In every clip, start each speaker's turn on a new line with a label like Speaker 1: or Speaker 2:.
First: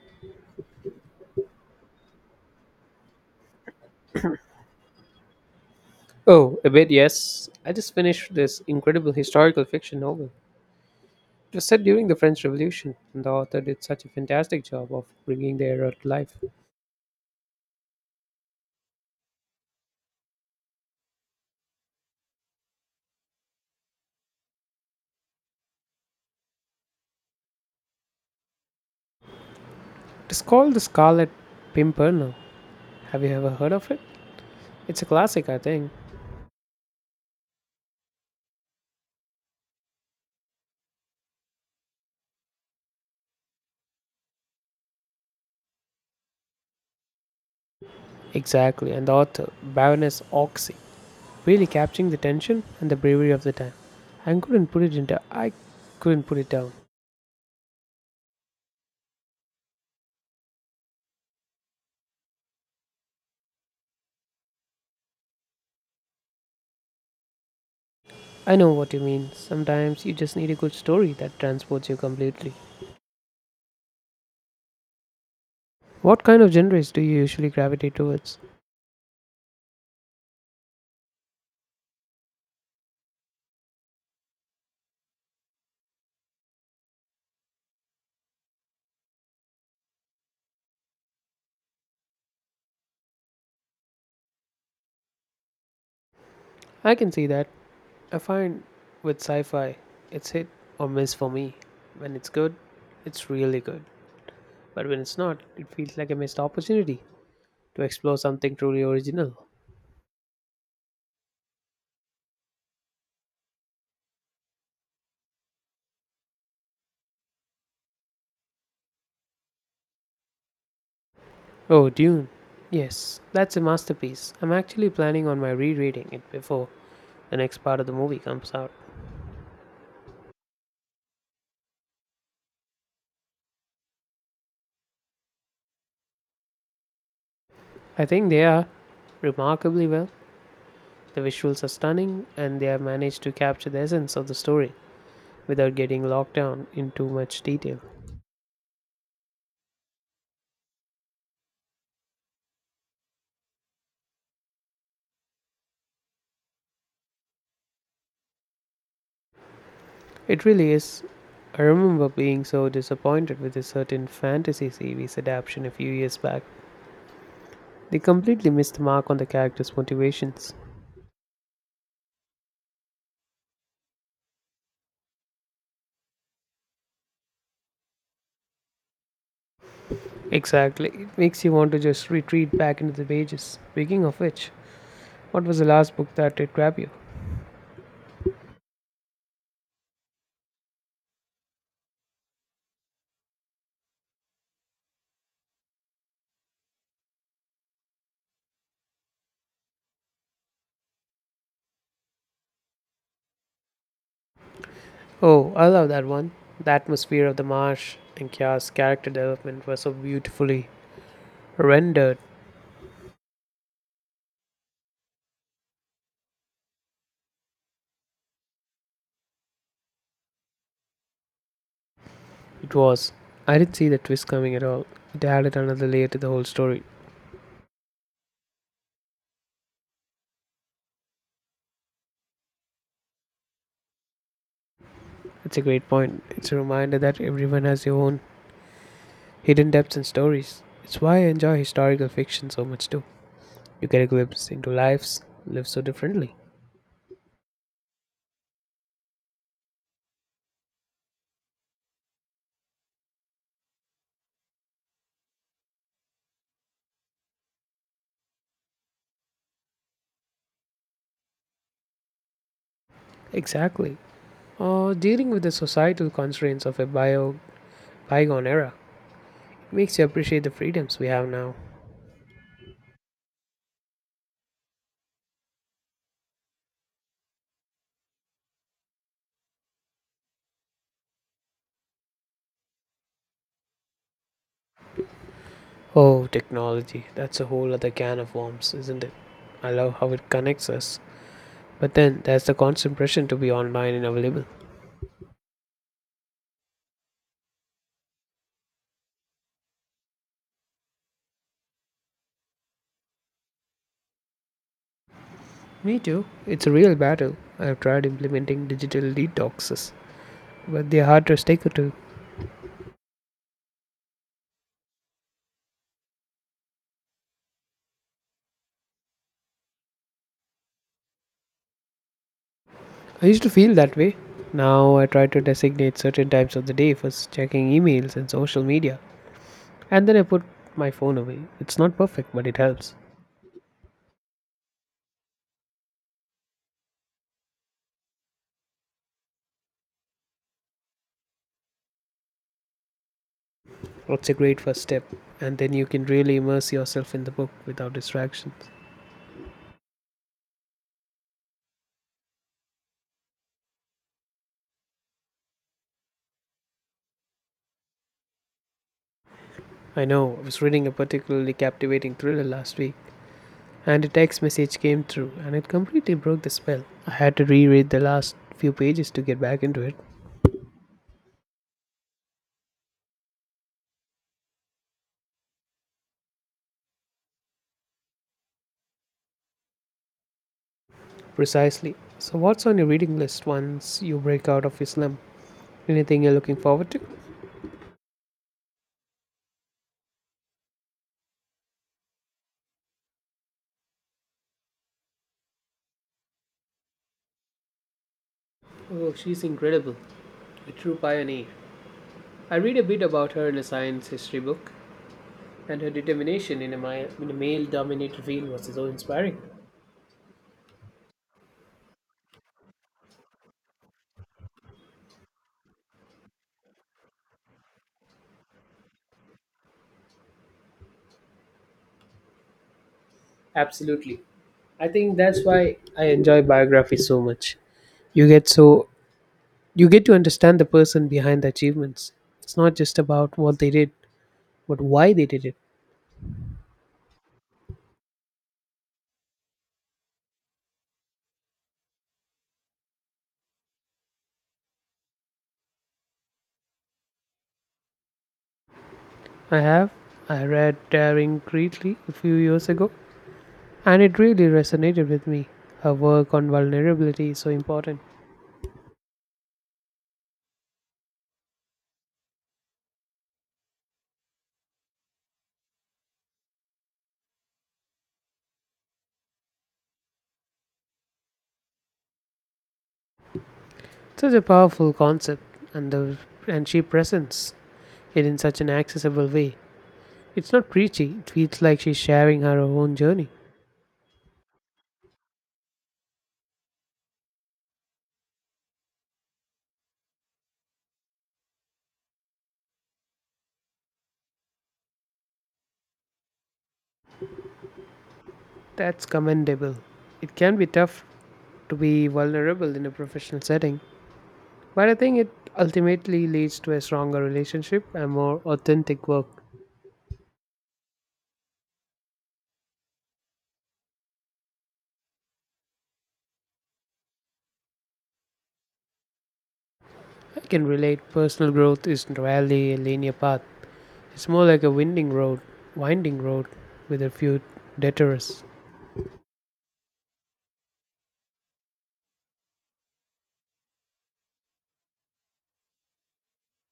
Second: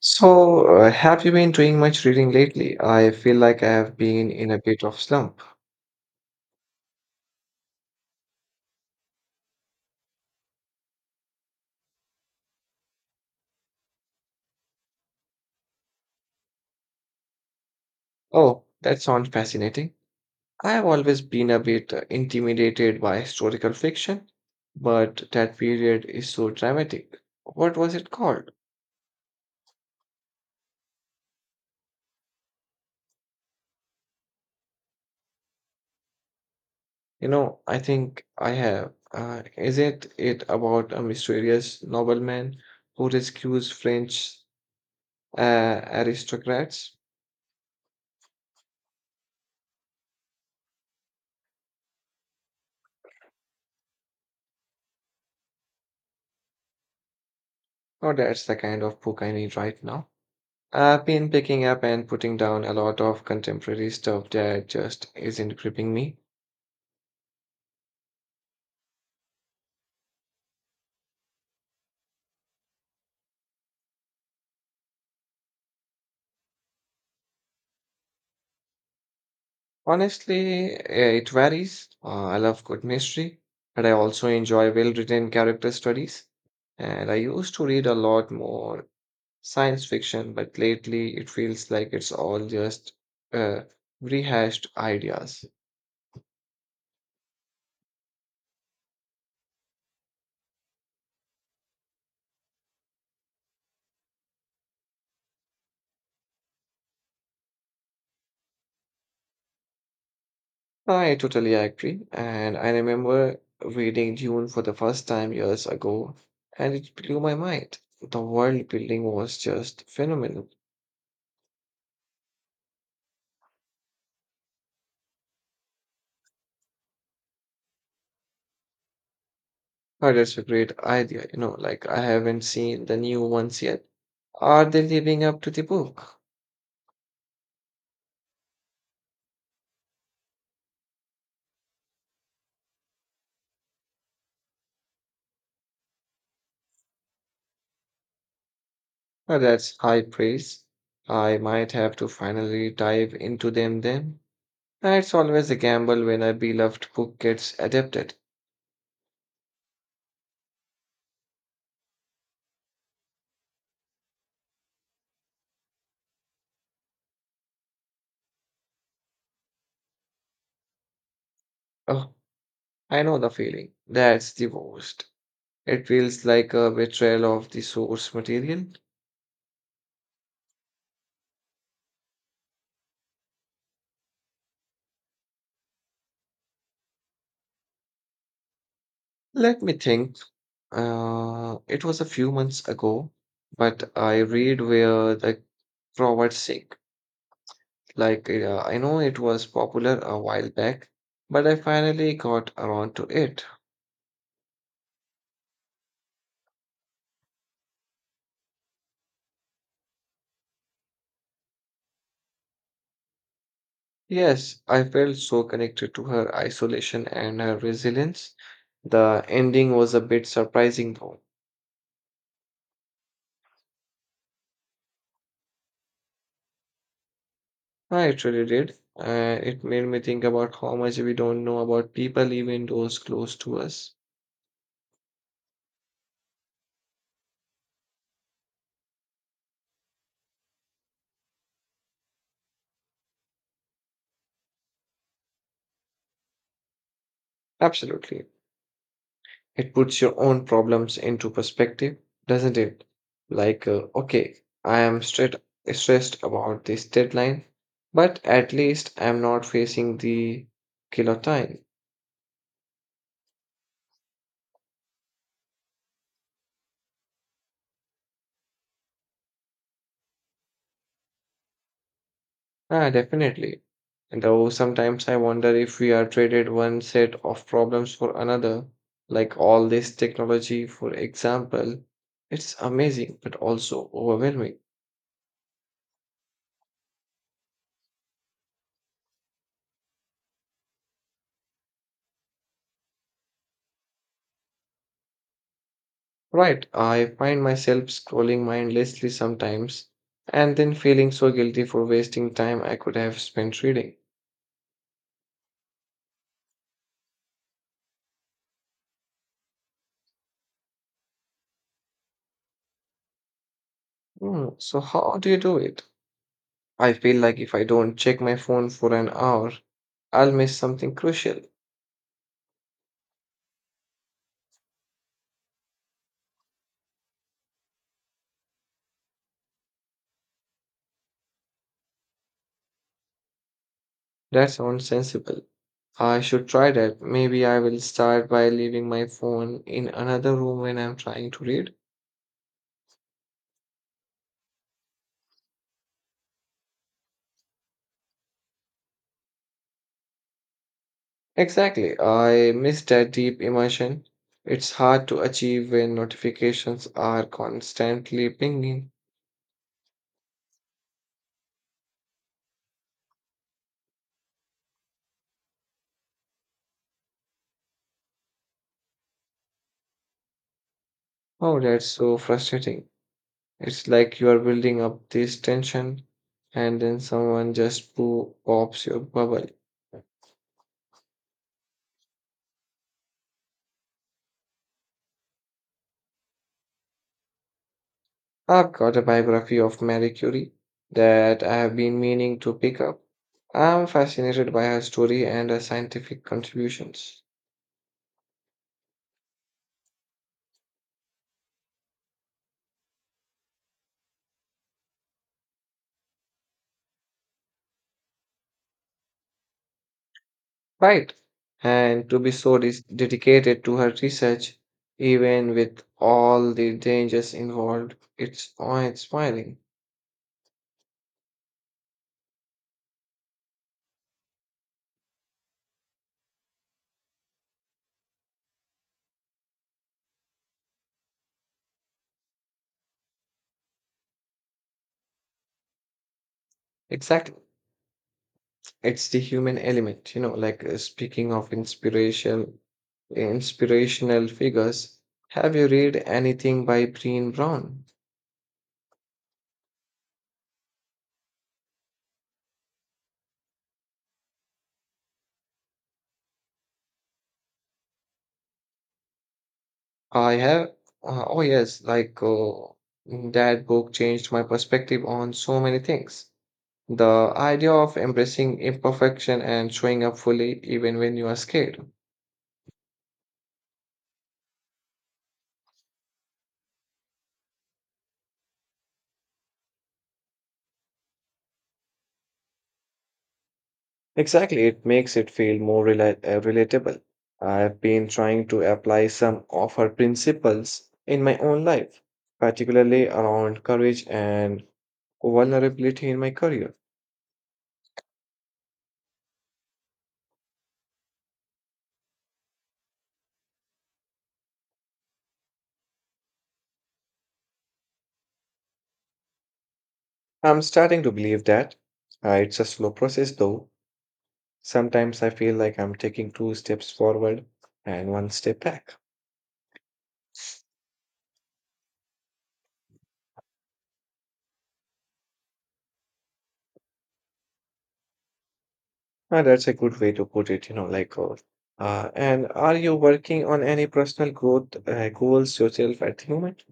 Speaker 1: So, have you been doing much reading lately? I feel like I have been in a bit of slump.
Speaker 2: Oh, a bit, yes. I just finished this incredible historical fiction novel. It was set during the French Revolution, and the author did such a fantastic job of bringing the era to life.
Speaker 1: Oh, that sounds fascinating. I have always been a bit intimidated by historical fiction, but that period is so dramatic. What was it called?
Speaker 2: It's called The Scarlet Pimpernel. Have you ever heard of it? It's a classic, I think.
Speaker 1: You know, I think I have. Is it about a mysterious nobleman who rescues French aristocrats?
Speaker 2: Exactly, and the author, Baroness Oxy, really capturing the tension and the bravery of the time. I couldn't put it down.
Speaker 1: Oh, that's the kind of book I need right now. I've been picking up and putting down a lot of contemporary stuff that just isn't gripping me.
Speaker 2: I know what you mean. Sometimes you just need a good story that transports you completely. What kind of genres do you usually gravitate towards?
Speaker 1: Honestly, it varies. I love good mystery, but I also enjoy well-written character studies. And I used to read a lot more science fiction, but lately it feels like it's all just uh, rehashed ideas.
Speaker 2: I can see that. I find with sci fi, it's hit or miss for me. When it's good, it's really good. But when it's not, it feels like a missed opportunity to explore something truly original.
Speaker 1: I totally agree. And I remember reading Dune for the first time years ago, and it blew my mind. The world building was just phenomenal.
Speaker 2: Oh, Dune. Yes, that's a masterpiece. I'm actually planning on my rereading it before the next part of the movie comes out.
Speaker 1: Oh, that's a great idea. You know, like I haven't seen the new ones yet. Are they living up to the book?
Speaker 2: I think they are remarkably well. The visuals are stunning, and they have managed to capture the essence of the story without getting locked down in too much detail.
Speaker 1: Oh, that's high praise. I might have to finally dive into them then. It's always a gamble when a beloved book gets adapted.
Speaker 2: It really is. I remember being so disappointed with a certain fantasy series adaptation a few years back. They completely missed the mark on the characters' motivations.
Speaker 1: Oh, I know the feeling. That's the worst. It feels like a betrayal of the source material.
Speaker 2: Exactly. It makes you want to just retreat back into the pages. Speaking of which, what was the last book that did grab you?
Speaker 1: Let me think. It was a few months ago, but I read Where the Crawdads Sing. I know it was popular a while back, but I finally got around to it.
Speaker 2: Oh, I love that one. The atmosphere of the marsh and Kya's character development were so beautifully rendered.
Speaker 1: Yes, I felt so connected to her isolation and her resilience. The ending was a bit surprising, though.
Speaker 2: It was. I didn't see the twist coming at all. It added another layer to the whole story.
Speaker 1: I actually did. It made me think about how much we don't know about people, even those close to us.
Speaker 2: It's a great point. It's a reminder that everyone has their own hidden depths in stories. It's why I enjoy historical fiction so much too. You get a glimpse into lives lived so differently.
Speaker 1: Absolutely. It puts your own problems into perspective, doesn't it? Okay, I am straight, stressed about this deadline, but at least I'm not facing the killer time.
Speaker 2: Exactly. Or dealing with the societal constraints of a bio bygone era. It makes you appreciate the freedoms we have now.
Speaker 1: Ah, definitely. And though sometimes I wonder if we are traded one set of problems for another, like all this technology, for example, it's amazing but also overwhelming.
Speaker 2: Oh, technology. That's a whole other can of worms, isn't it? I love how it connects us. But then there's the constant pressure to be online and available.
Speaker 1: Right, I find myself scrolling mindlessly sometimes and then feeling so guilty for wasting time I could have spent reading.
Speaker 2: Me too. It's a real battle. I've tried implementing digital detoxes, but they're hard to stick to.
Speaker 1: Hmm, so how do you do it? I feel like if I don't check my phone for an hour, I'll miss something crucial.
Speaker 2: I used to feel that way. Now I try to designate certain times of the day for checking emails and social media, and then I put my phone away. It's not perfect, but it helps.
Speaker 1: That sounds sensible. I should try that. Maybe I will start by leaving my phone in another room when I'm trying to read.
Speaker 2: It's a great first step, and then you can really immerse yourself in the book without distractions.
Speaker 1: Exactly, I miss that deep immersion. It's hard to achieve when notifications are constantly pinging.
Speaker 2: I know, I was reading a particularly captivating thriller last week, and a text message came through, and it completely broke the spell. I had to reread the last few pages to get back into it.
Speaker 1: Oh, that's so frustrating. It's like you are building up this tension and then someone just pops your bubble.
Speaker 2: Precisely. So, what's on your reading list once you break out of your slump? Anything you're looking forward to?
Speaker 1: I've got a biography of Marie Curie that I have been meaning to pick up. I'm fascinated by her story and her scientific contributions.
Speaker 2: Oh, she's incredible, a true pioneer. I read a bit about her in a science history book, and her determination in in a male dominated field was so inspiring.
Speaker 1: Right. And to be so dedicated to her research, even with all the dangers involved, it's awe-inspiring.
Speaker 2: Absolutely. I think that's why I enjoy biographies so much. You get so you get to understand the person behind the achievements. It's not just about what they did, but why they did it.
Speaker 1: Exactly. It's the human element, speaking of inspiration, inspirational figures. Have you read anything by Breen Brown?
Speaker 2: I have I read Daring Greatly a few years ago, and it really resonated with me. Her work on vulnerability is so important.
Speaker 1: I have. Oh, yes, that book changed my perspective on so many things. The idea of embracing imperfection and showing up fully even when you are scared.
Speaker 2: Such a powerful concept, and the and she presents it in such an accessible way. It's not preachy, it feels like she's sharing her own journey.
Speaker 1: Exactly, it makes it feel more relatable. I've been trying to apply some of her principles in my own life, particularly around courage and vulnerability in my career.
Speaker 2: That's commendable. It can be tough to be vulnerable in a professional setting, but I think it ultimately leads to a stronger relationship and more authentic work.
Speaker 1: I'm starting to believe that. It's a slow process though. Sometimes I feel like I'm taking two steps forward and one step back.
Speaker 2: I can relate. Personal growth is rarely a linear path. It's more like a winding road, winding road with a few detours.
Speaker 1: That's a good way to put it, and are you working on any personal growth goals yourself at the moment?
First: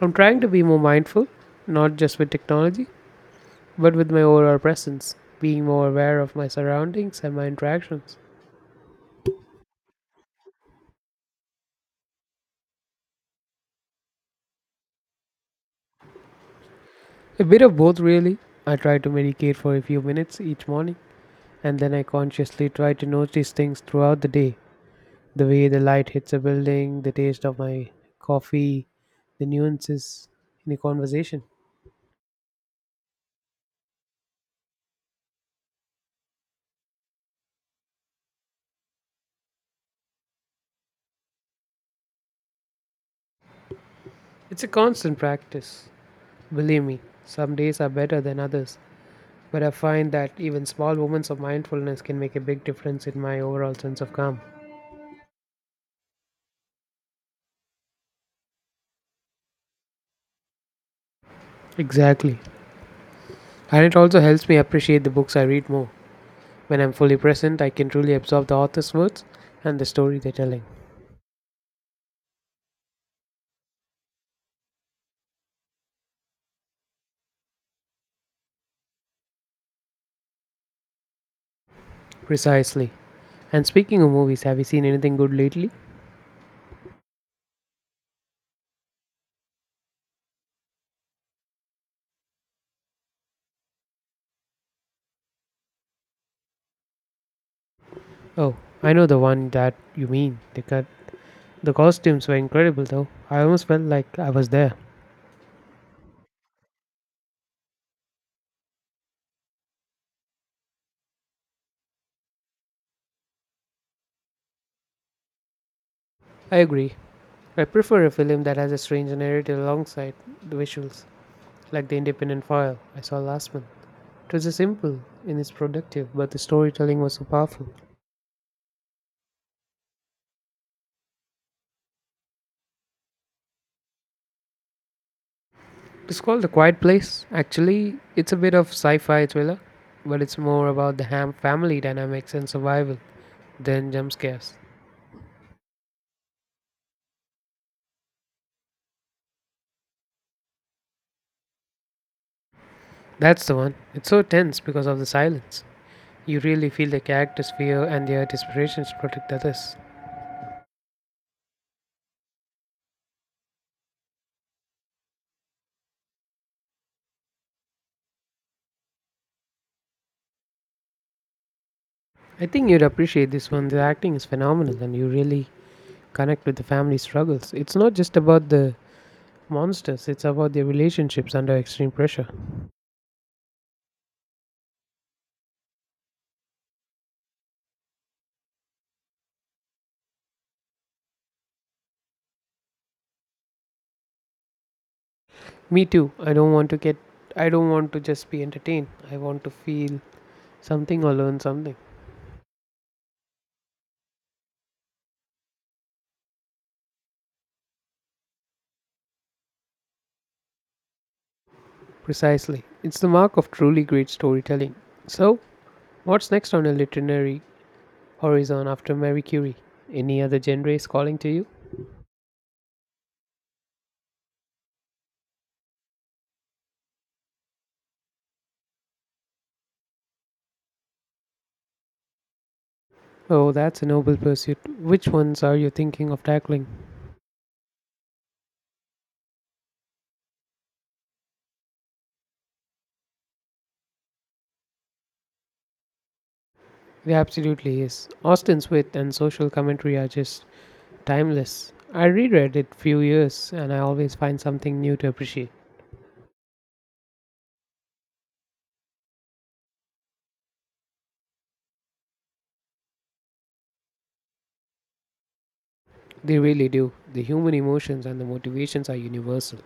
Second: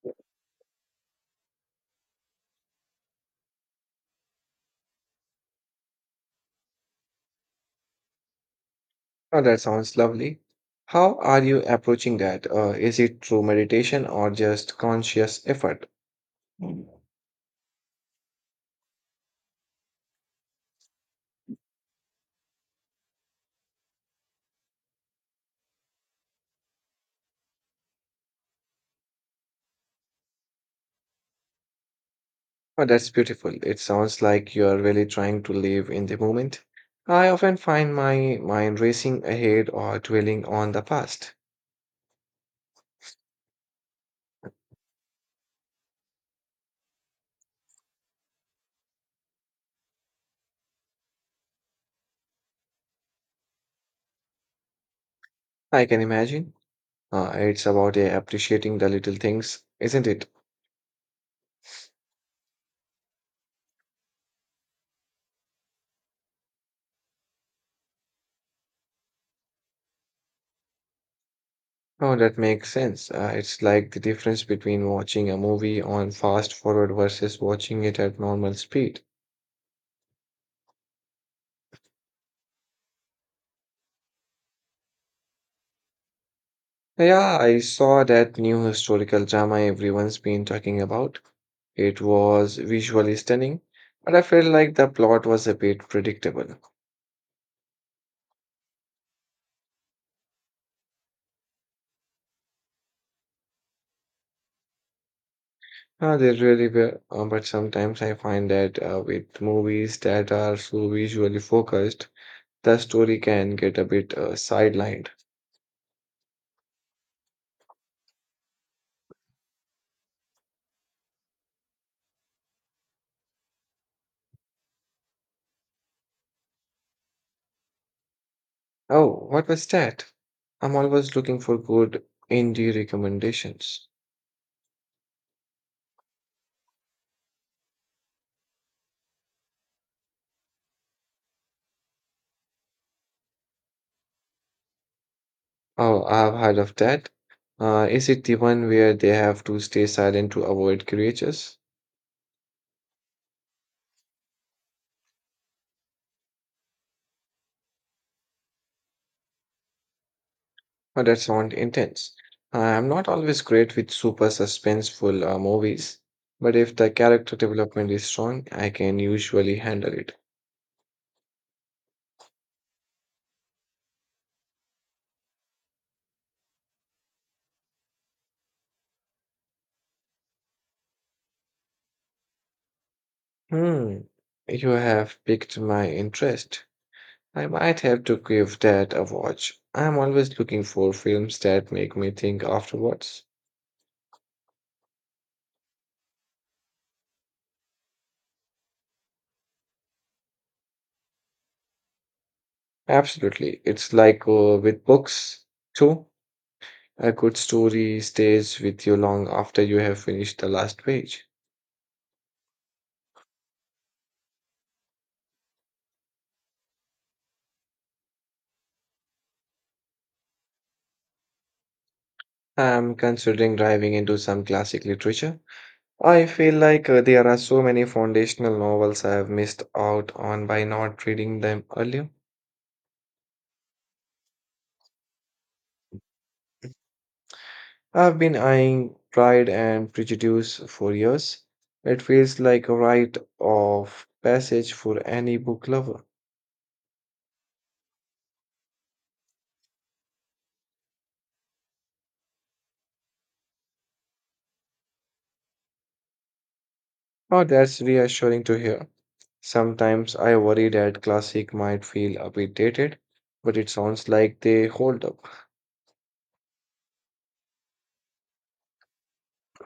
Speaker 2: I'm trying to be more mindful, not just with technology, but with my overall presence, being more aware of my surroundings and my interactions.
Speaker 1: Oh, that sounds lovely. How are you approaching that? Is it through meditation or just conscious effort? Mm.
Speaker 2: A bit of both, really. I try to meditate for a few minutes each morning, and then I consciously try to notice things throughout the day, the way the light hits a building, the taste of my coffee, the nuances in a conversation.
Speaker 1: Oh, that's beautiful. It sounds like you are really trying to live in the moment. I often find my mind racing ahead or dwelling on the past.
Speaker 2: It's a constant practice. Believe me, some days are better than others, but I find that even small moments of mindfulness can make a big difference in my overall sense of calm.
Speaker 1: I can imagine. It's about appreciating the little things, isn't it?
Speaker 2: Exactly. And it also helps me appreciate the books I read more. When I'm fully present, I can truly absorb the author's words and the story they're telling.
Speaker 1: Oh, that makes sense. It's like the difference between watching a movie on fast forward versus watching it at normal speed.
Speaker 2: Precisely. And speaking of movies, have you seen anything good lately?
Speaker 1: Yeah, I saw that new historical drama everyone's been talking about. It was visually stunning, but I felt like the plot was a bit predictable.
Speaker 2: Oh, I know the one that you mean. The costumes were incredible, though. I almost felt like I was there.
Speaker 1: They really were, but sometimes I find that with movies that are so visually focused, the story can get a bit sidelined.
Speaker 2: I agree. I prefer a film that has a strange narrative alongside the visuals, like The Independent File I saw last month. It was a simple and it's productive, but the storytelling was so powerful.
Speaker 1: Oh, what was that? I'm always looking for good indie recommendations.
Speaker 2: It's called The Quiet Place. Actually, it's a bit of sci fi thriller, but it's more about the ham family dynamics and survival than jump scares.
Speaker 1: Oh, I've heard of that. Is it the one where they have to stay silent to avoid creatures?
Speaker 2: That's the one. It's so tense because of the silence. You really feel the characters' fear and their desperation to protect others.
Speaker 1: Oh, that sounds intense. I'm not always great with super suspenseful movies, but if the character development is strong, I can usually handle it.
Speaker 2: I think you'd appreciate this one. The acting is phenomenal and you really connect with the family struggles. It's not just about the monsters, it's about their relationships under extreme pressure.
Speaker 1: Hmm, you have piqued my interest. I might have to give that a watch. I'm always looking for films that make me think afterwards.
Speaker 2: Me too. I don't want to just be entertained. I want to feel something or learn something.
Speaker 1: Absolutely. It's like with books, too. A good story stays with you long after you have finished the last page.
Speaker 2: Precisely. It's the mark of truly great storytelling. So, what's next on your literary horizon after Marie Curie? Any other genre is calling to you?
Speaker 1: I'm considering diving into some classic literature. I feel like there are so many foundational novels I have missed out on by not reading them earlier.
Speaker 2: Oh, that's a noble pursuit. Which ones are you thinking of tackling?
Speaker 1: I've been eyeing Pride and Prejudice for years. It feels like a rite of passage for any book lover.
Speaker 2: It absolutely is. Austen's wit and social commentary are just timeless. I reread it few years and I always find something new to appreciate.
Speaker 1: Oh, that's reassuring to hear. Sometimes I worry that classic might feel a bit dated, but it sounds like they hold up.
Speaker 2: They really do. The human emotions and the motivations are universal.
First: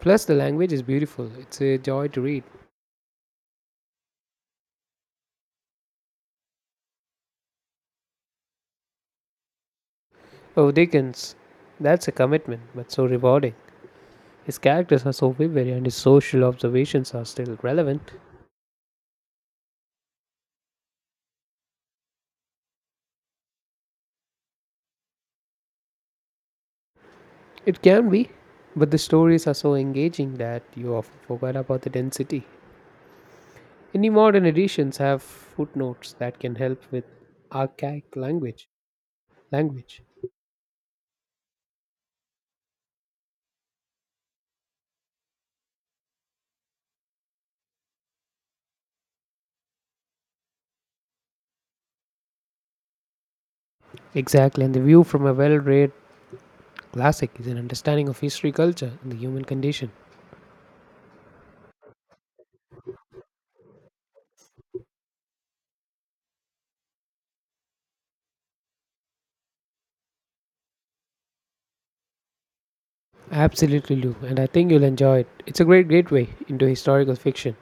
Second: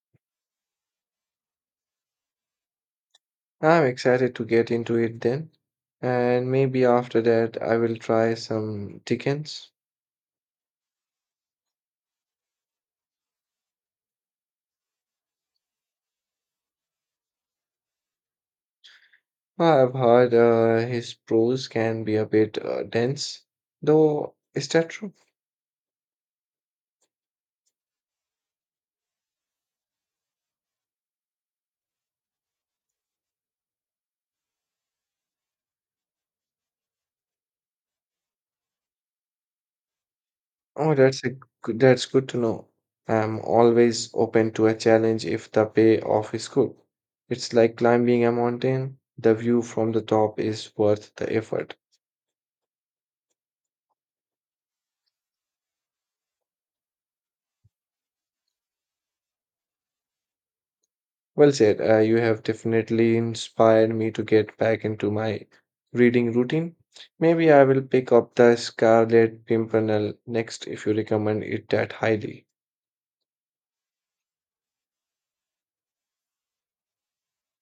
Speaker 2: Plus, the language is beautiful. It's a joy to read.
Speaker 1: I'm excited to get into it then, and maybe after that I will try some Dickens.
Speaker 2: Oh, Dickens. That's a commitment, but so rewarding. His characters are so vivid and his social observations are still relevant.
Speaker 1: I've heard his prose can be a bit dense, though. Is that true?
Speaker 2: It can be, but the stories are so engaging that you often forget about the density. Any modern editions have footnotes that can help with archaic language.
Speaker 1: Oh, that's good to know. I'm always open to a challenge if the payoff is good. It's like climbing a mountain. The view from the top is worth the effort.
Speaker 2: Exactly, and the view from a well read classic is an understanding of history, culture, and the human condition.
Speaker 1: Well said. You have definitely inspired me to get back into my reading routine. Maybe I will pick up the Scarlet Pimpernel next if you recommend it that highly.
Speaker 2: Absolutely, Lou, and I think you'll enjoy it. It's a great gateway into historical fiction,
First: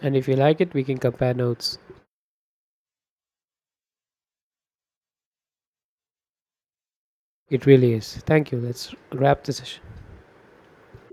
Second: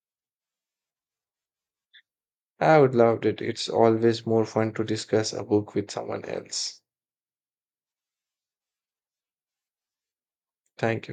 Speaker 2: and if you like it, we can compare notes.
Speaker 1: I would love it. It's always more fun to discuss a book with someone else.
Speaker 2: It really is. Thank you. Let's wrap the session.
Speaker 1: Thank you.